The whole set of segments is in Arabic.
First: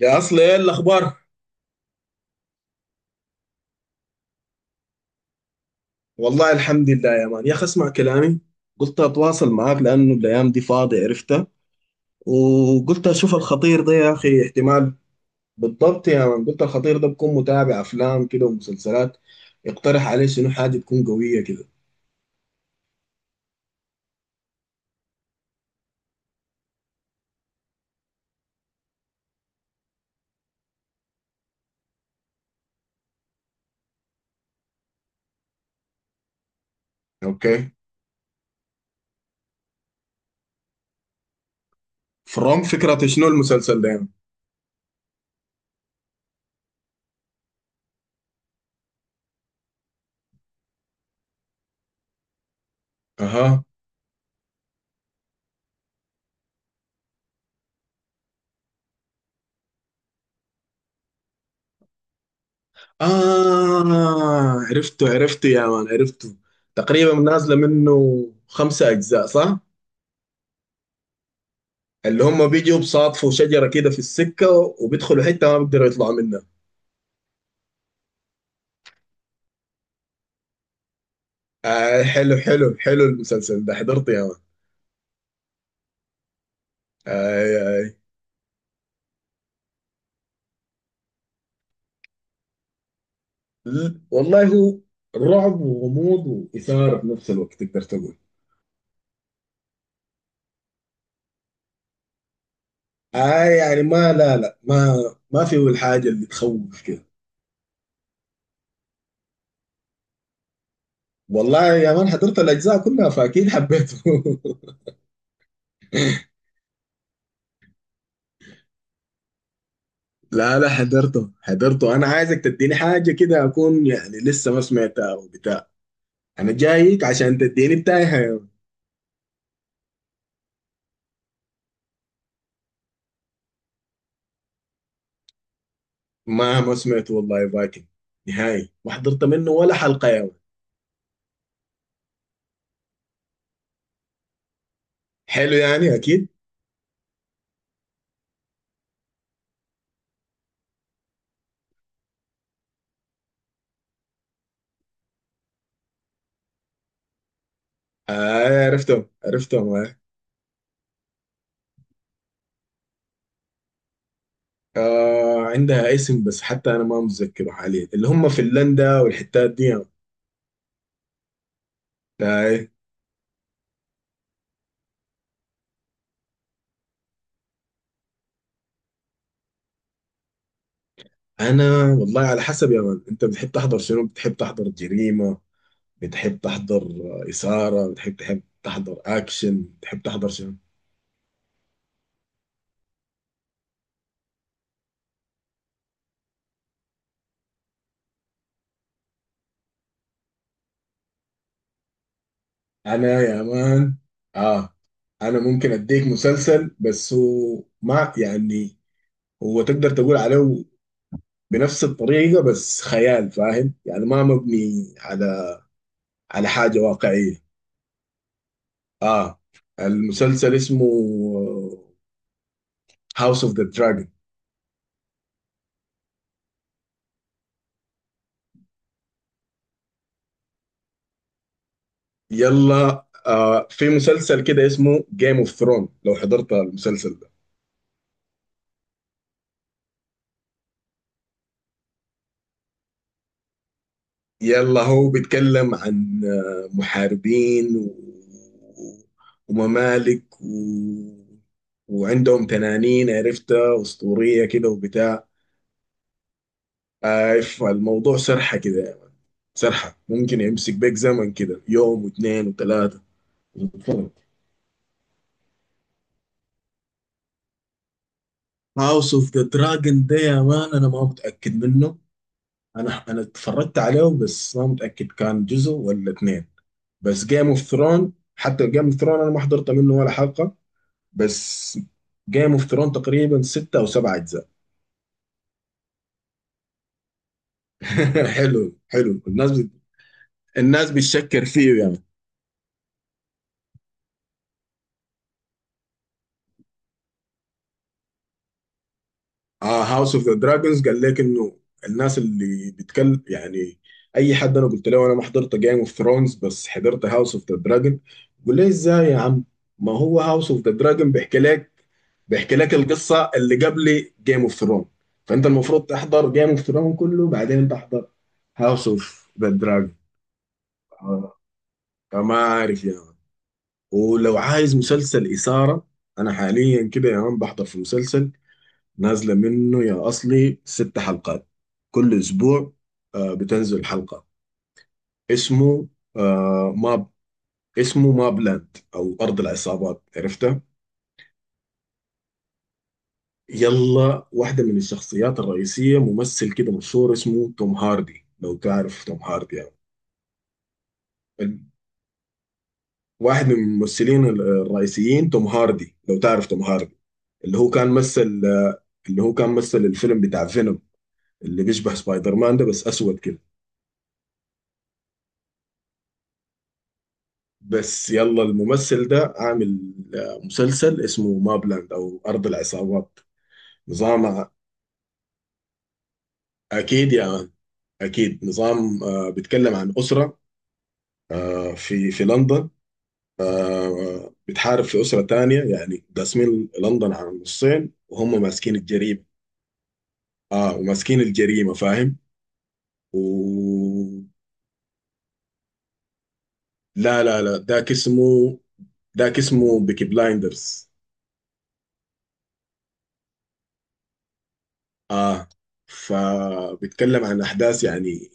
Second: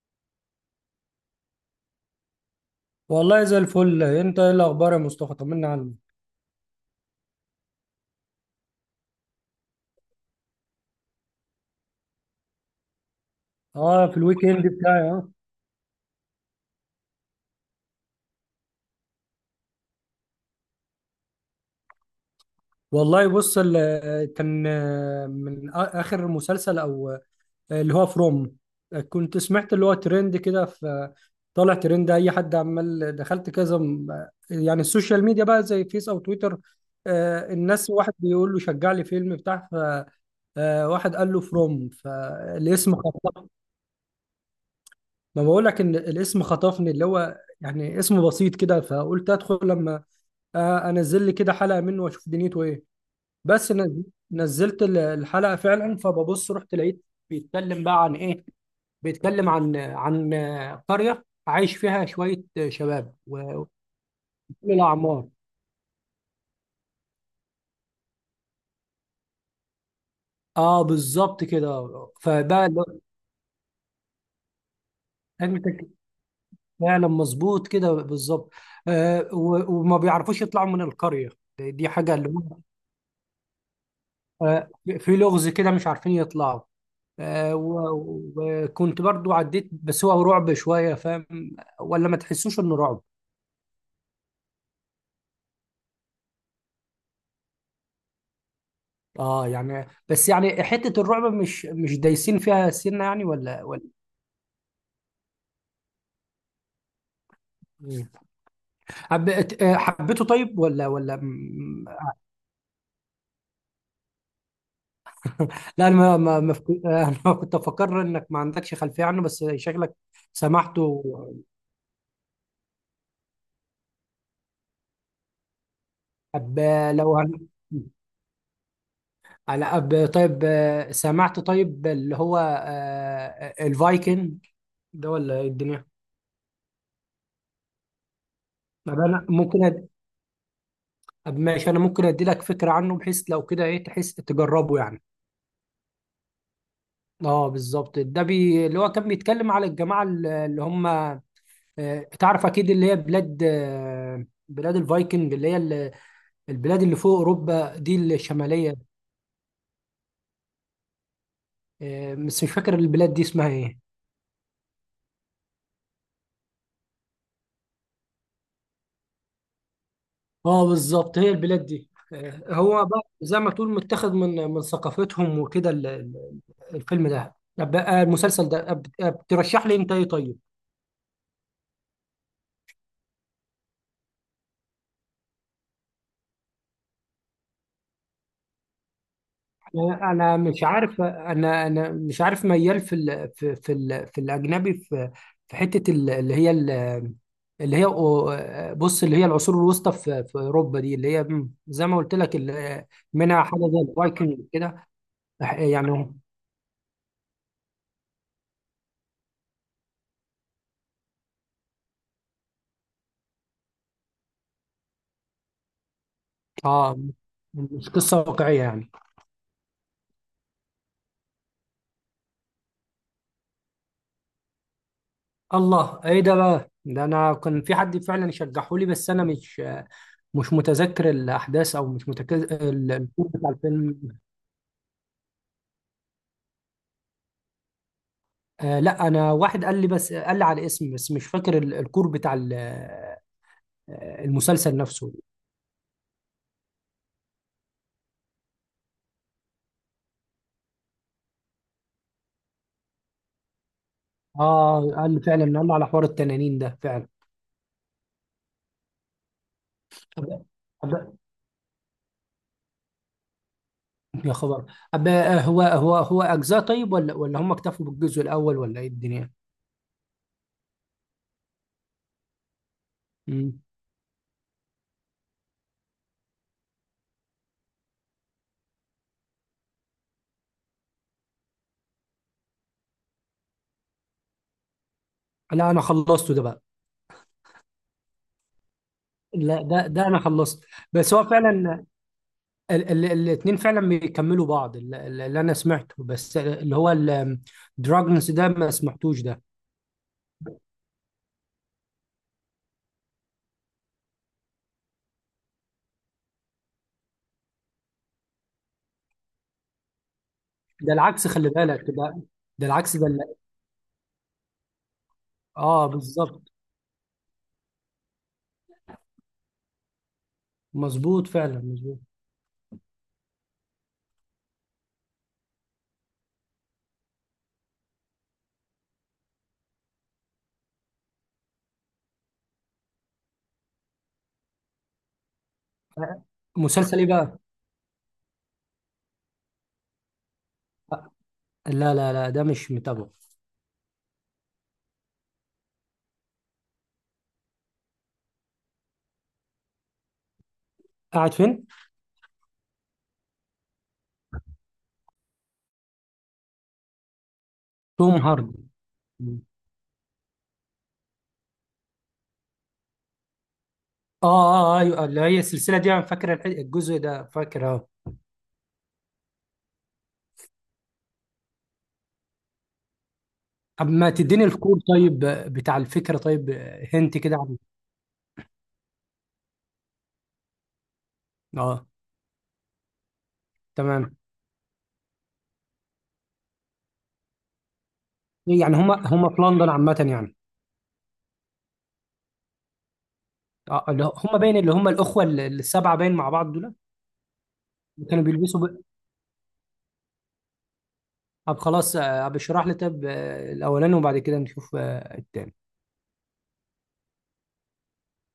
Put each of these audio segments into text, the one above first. يا اصل، ايه الاخبار؟ والله زي الفل، انت ايه الاخبار يا مصطفى؟ طمنا عنك. والله الحمد لله يا مان، يا اخي اسمع كلامي. قلت اتواصل معاك لانه الايام دي فاضي، عرفتها، وقلت اشوف الخطير ده اه، يا في اخي الويك اند احتمال. بتاعي اه. بالضبط يا مان، قلت الخطير ده بكون متابع افلام كده ومسلسلات، يقترح عليه شنو حاجه تكون قويه كده. والله بص، ال- كان آه، من آ- اخر مسلسل او اللي هو فروم. كنت سمعت اللي هو ترند كده. طالع ترند، اي حد عمال دخلت كذا يعني السوشيال ميديا بقى زي فيس او تويتر. اوكي. الناس واحد بيقول له شجع لي فيلم بتاع ف آه، واحد قال له فروم، فروم، فالاسم فكره شنو خطفني. المسلسل ده يا مان؟ ما بقول لك ان الاسم خطفني، اللي هو يعني اسم بسيط كده، فقلت ادخل لما انزل لي كده حلقه منه واشوف دنيته ايه. اها. بس نز- نزلت الحلقه فعلا، فببص رحت لقيت بيتكلم بقى عن ايه. بيتكلم عن قريه عايش فيها شويه شباب وكل اه عرفته الاعمار. عرفته يا مان، عرفته. تقريبا نازله منه 5 اجزاء، صح؟ اه بالظبط كده. اللي هم فبقى بيجوا ال- بصادفوا شجرة كده في السكة، وبيدخلوا حتة ما انت بيقدروا ك- يطلعوا منها. فعلا مظبوط كده بالظبط. وما بيعرفوش يطلعوا من القريه، دي آه حاجه اللي حلو هم، حلو حلو، المسلسل ده حضرته يا مان؟ آه في لغز كده مش عارفين يطلعوا. آه. وكنت برضو عديت، بس هو رعب شوية، فاهم؟ ولا ما تحسوش انه رعب؟ آه والله، هو رعب وغموض وإثارة في نفس الوقت، تقدر تقول. اه يعني، بس يعني حتة الرعب مش دايسين فيها سنة يعني، آه ولا يعني ولا ما، لا لا، ما ما فيه الحاجة اللي تخوف كده. إيه؟ حبيت، حبيته طيب ولا والله يا مان حضرت الأجزاء كلها فأكيد حبيته. لا انا ما ما ما فك- انا كنت افكر انك ما عندكش خلفية عنه، بس شكلك لا لا، سمعته. حضرته حضرته، أنا عايزك تديني حاجة كده أكون يعني لسه ما سمعتها وبتاع. أنا طب جايك لو عشان هن... تديني بتاعي. على أب طيب، سمعت طيب اللي هو الفايكنج ده ولا إيه الدنيا؟ ما سمعت والله، فايكنج نهائي ما طب حضرت انا منه ممكن ولا حلقة يا مان. طب ماشي، انا ممكن ادي لك فكره عنه، بحيث لو كده ايه تحس تجربه يعني. حلو، يعني أكيد. اه بالظبط. ده بي اللي هو كان بيتكلم على الجماعه اللي هم، آه، تعرف اكيد، اللي هي بلاد، آه، بلاد الفايكنج، اللي هي البلاد اللي فوق اوروبا دي آه الشماليه. عرفتهم عرفتهم، آه. آه، بس مش فاكر البلاد دي اسمها ايه. آه، عندها اسم بس حتى أنا ما متذكره حاليا، اللي هم فنلندا والحتات دي يا مان. اه بالظبط، هي البلاد دي آه، آه. هو بقى زي ما تقول متاخد من ثقافتهم وكده. الفيلم ده، طب بقى المسلسل ده ترشح لي انت ايه طيب؟ أنا والله على حسب يا مان، أنت بتحب تحضر شنو؟ بتحب تحضر جريمة؟ بتحب تحضر إثارة؟ بتحب تحضر أكشن؟ بتحب تحضر انا شنو؟ مش عارف، انا مش عارف، ميال في ال في في ال في الاجنبي، في في حته اللي هي بص، اللي هي العصور الوسطى في في اوروبا دي، اللي هي زي ما قلت لك أنا يا منها حاجه زي مان، الفايكنج آه، كده أنا ممكن أديك يعني. مسلسل بس هو ما يعني، هو تقدر تقول عليه بنفس الطريقة بس خيال، فاهم؟ يعني ما مبني على حاجة اه، واقعية. مش قصه واقعيه يعني. اه. المسلسل اسمه هاوس اوف ذا دراجون. الله، ايه ده بقى؟ ده انا كان في حد فعلا شجحه لي، بس انا مش متذكر الاحداث، او مش متذكر يلا، الكور بتاع آه، في الفيلم. مسلسل كده اسمه جيم اوف ثرون، لو حضرت المسلسل ده. آه لا، انا واحد قال لي، بس قال لي على اسم بس، مش فاكر الكور بتاع المسلسل يلا هو نفسه. بيتكلم عن محاربين و... وممالك و... وعندهم تنانين عرفتها أسطورية كده اه قال لي وبتاع. فعلا، قال لي على حوار التنانين ده فعلا. اي، فالموضوع سرحه كده يا مان، سرحه ممكن طب- يمسك بيك طب- زمن كده يوم واثنين وثلاثه. يا خبر. أب آه، هو اجزاء طيب، ولا ولا هم اكتفوا بالجزء الاول ولا ايه هاوس الدنيا؟ اوف ذا دراجون ده يا مان انا ما متاكد منه. انا مم. اتفرجت عليه بس ما متاكد كان جزء ولا اثنين. بس جيم اوف ثرون، حتى جيم اوف ثرون انا ما حضرت منه ولا حلقه. بس جيم اوف ثرون تقريبا 6 او 7 اجزاء. لا، انا خلصته ده بقى. حلو حلو، الناس لا، بت... ده انا خلصت. الناس بس هو بتشكر فيه فعلا يعني. ال ال الاتنين فعلا بيكملوا بعض. اللي انا سمعته بس، اللي هو الدراجونز ده، ما سمعتوش ده. اه، هاوس اوف ذا دراجونز قال لك انه، الناس اللي بتكلم يعني، اي حد انا قلت له انا ما حضرت جيم اوف ثرونز بس حضرت هاوس اوف ذا دراجون، بقول لي ازاي يا عم؟ ما هو هاوس اوف ذا ده دراجون العكس، بيحكي خلي لك بالك. ده بيحكي ده لك العكس ده. القصه اللي قبل جيم اوف ثرون. فانت المفروض اه تحضر جيم بالظبط، اوف ثرون كله بعدين تحضر هاوس اوف ذا دراجون. مظبوط آه، فعلا مظبوط. فما عارف يا مان. ولو عايز مسلسل اثاره، انا حاليا كده يا مان بحضر في مسلسل نازلة منه يا أصلي 6 حلقات، كل أسبوع بتنزل حلقة. اسمه آه، مسلسل ماب، ايه بقى؟ اسمه ماب لاند أو أرض العصابات، عرفتها؟ آه، لا لا لا، ده مش متابعه. يلا، واحدة من الشخصيات الرئيسية ممثل كده مشهور اسمه توم هاردي، لو تعرف توم هاردي يعني. قاعد فين؟ ال- واحد من الممثلين الرئيسيين، توم هاردي، لو تعرف توم هاردي، اللي هو كان توم مثل هاردي. اللي هو كان مثل الفيلم بتاع فينوم، اللي بيشبه سبايدر مان ده بس أسود كده. اه اه، آه، ايوه، اللي هي السلسله دي انا فاكر الجزء ده، فاكر اه. بس يلا، الممثل ده عامل مسلسل اسمه مابلاند او ارض العصابات. طب ما نظام تديني ع- الكور طيب، بتاع الفكره طيب، اكيد هنت يا كده مان، عنه. اكيد. نظام بيتكلم عن اسره اه في لندن، تمام. بتحارب في اسره تانية، يعني قاسمين لندن على نصين وهم ماسكين يعني هما الجريمه. هما في لندن عامه يعني. اه، وماسكين الجريمه، فاهم؟ و... اه، هما باين اللي هما الاخوه السبعه باين مع بعض دول، لا لا لا، ذاك كانوا اسمه، بيلبسوا ب... ذاك اسمه بيكي بلايندرز. طب خلاص، ابشرح لي طب الاولاني، وبعد كده نشوف اه، التاني. فبيتكلم عن احداث يعني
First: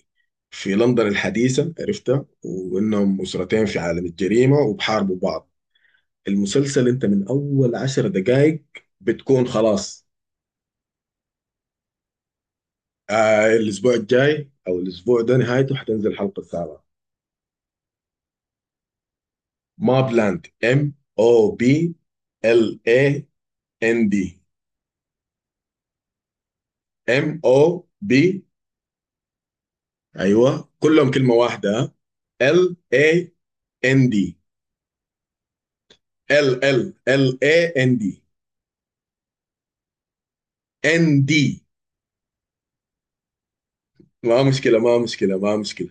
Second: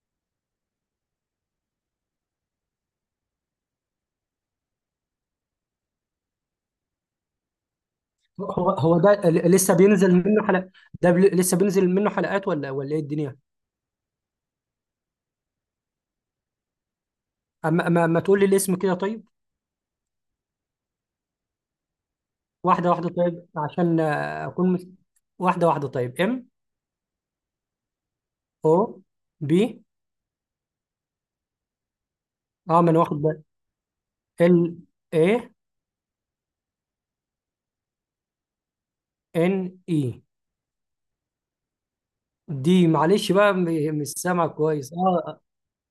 في لندن الحديثه، عرفتها، وانهم اسرتين في عالم الجريمه وبحاربوا بعض. المسلسل انت من اول 10 دقائق هو ده بتكون لسه خلاص. بينزل منه حلقات؟ ده لسه بينزل منه حلقات، ولا ولا ايه الدنيا؟ آه، الاسبوع الجاي او الاسبوع ده نهايته حتنزل الحلقه 7. اما ما, ما تقول لي الاسم كده طيب. ما بلاند. ام او بي ال واحده اي واحده طيب، ان عشان دي اكون مس... واحده واحده طيب. ام MOB. او بي. ايوه، كلهم كلمه واحده. ال اه، ما انا واخد اي بالي. ان دي ال اي ال AND. ان اي ND. دي. معلش بقى، مش ما سامع مشكله كويس ما مشكله اه. ما مشكله.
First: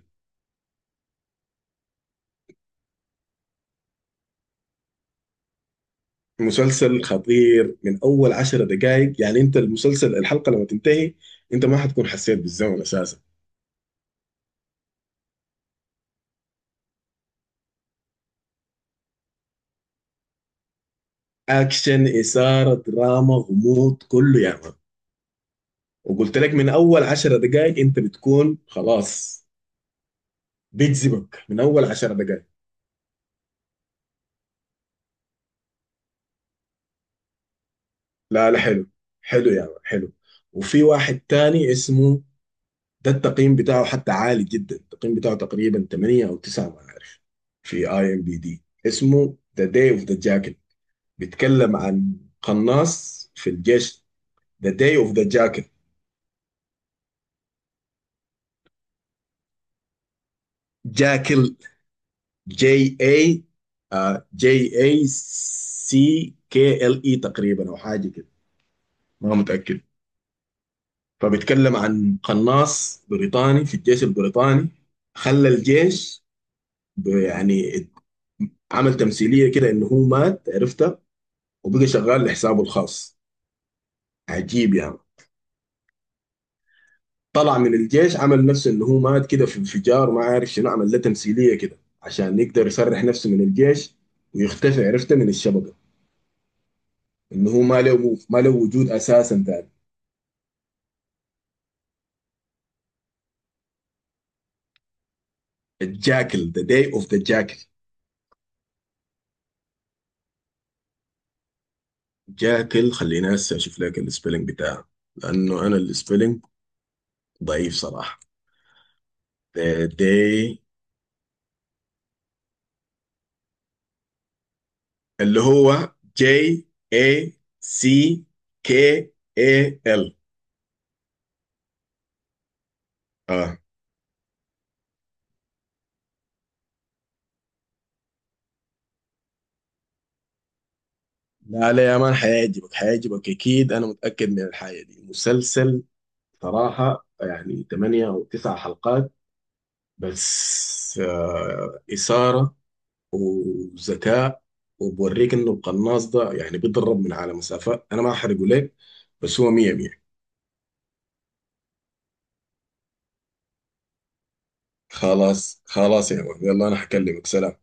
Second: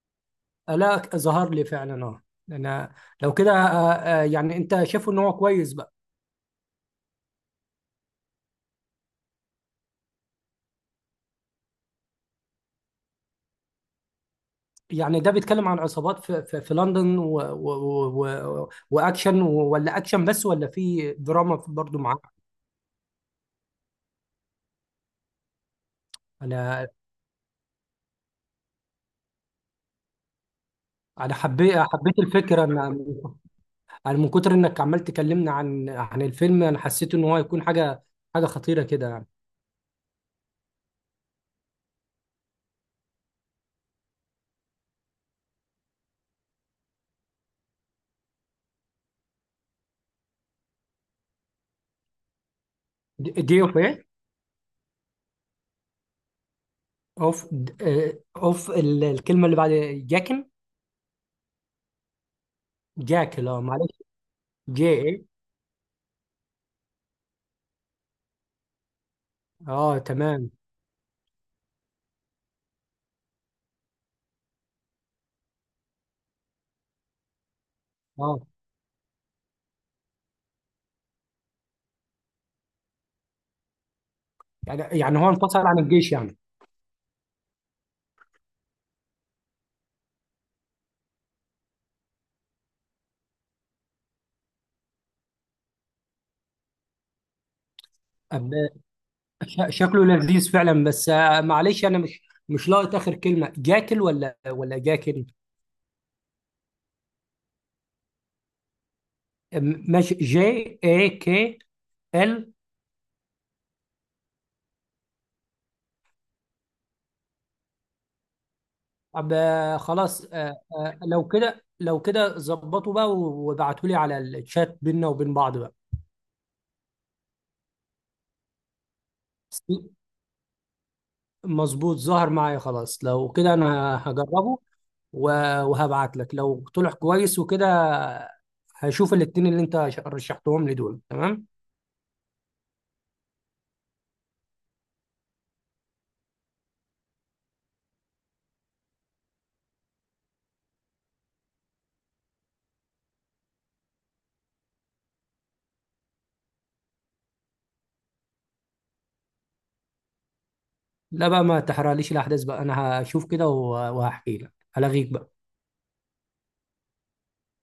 آه، لا ظهر لي فعلا اه. انا لو كده يعني انت شايفه ان هو كويس بقى؟ مسلسل خطير، من اول 10 دقائق يعني انت المسلسل الحلقه لما تنتهي انت ما حتكون حسيت بالزمن اساسا. يعني ده بيتكلم عن عصابات في لندن، و و ولا اكشن بس، ولا في دراما برضو اكشن، معاه؟ اثاره، دراما، غموض، كله يا مان. وقلت لك من انا اول 10 دقائق انت بتكون خلاص، انا بيجذبك من حبيت، اول عشر حبيت دقائق الفكره ان انا من كتر انك عمال تكلمنا عن الفيلم انا حسيت ان هو هيكون حاجه لا لا، خطيره حلو كده يعني. حلو يا مان حلو. وفي واحد تاني اسمه، ده التقييم بتاعه حتى عالي جدا، التقييم بتاعه تقريبا 8 او 9، ما عارف، في IMDb، اسمه ذا داي اوف ذا جاكل. بيتكلم عن قناص في دي اوف ايه؟ الجيش. ذا داي اوف ذا جاكل. اوف د- آه، اوف الكلمه اللي بعد جاكن. جاكل. GI. جاكل، اه معلش. جي جي اي ايه. سي كي ال اي تقريبا او حاجه كده، ما متاكد. اه تمام. فبيتكلم عن قناص بريطاني في الجيش البريطاني، خلى الجيش يعني اه، عمل تمثيليه كده انه هو مات، عرفت، وبقى شغال لحسابه الخاص، عجيب يعني. يعني هو انفصل عن الجيش؟ طلع من الجيش، عمل نفسه انه هو مات كده في انفجار، ما عارف شنو عمل له تمثيليه كده عشان يقدر يسرح نفسه من الجيش ويختفي، عرفته، من الشبكه، انه هو ما له ما له يعني وجود اساسا تاني. شكله لذيذ فعلا، بس معلش، انا مش لاقط اخر كلمه، جاكل ولا ولا جاكل؟ الجاكل، ذا داي اوف ذا جاكل. ماشي، جي اي كي ال. جاكل. خليني هسه اشوف لك السبيلنج بتاعه، لانه انا السبيلنج ضعيف صراحه. طب ذا خلاص، داي، لو كده لو كده ظبطوا بقى وابعتوا لي على الشات بيننا وبين اللي بعض بقى. هو جي، اي، سي، كي، اي ال. مظبوط، ظهر معايا، خلاص. لو كده انا هجربه، وهبعت لك لو طلع كويس وكده. هشوف الاتنين اللي انت رشحتهم لي دول، تمام. لا لا يا مان، حيعجبك حيعجبك اكيد، انا متاكد من الحاجه دي. مسلسل صراحه يعني 8 او 9 حلقات بس، اثاره وذكاء. وبوريك انه القناص ده يعني بيضرب من على مسافات، انا ما احرقه لك، بس هو 100 100. لا بقى، ما تحرقليش الأحداث بقى، أنا هشوف كده وهحكي لك، هلغيك بقى. خلاص خلاص يا مان، يلا انا حكلمك، سلام.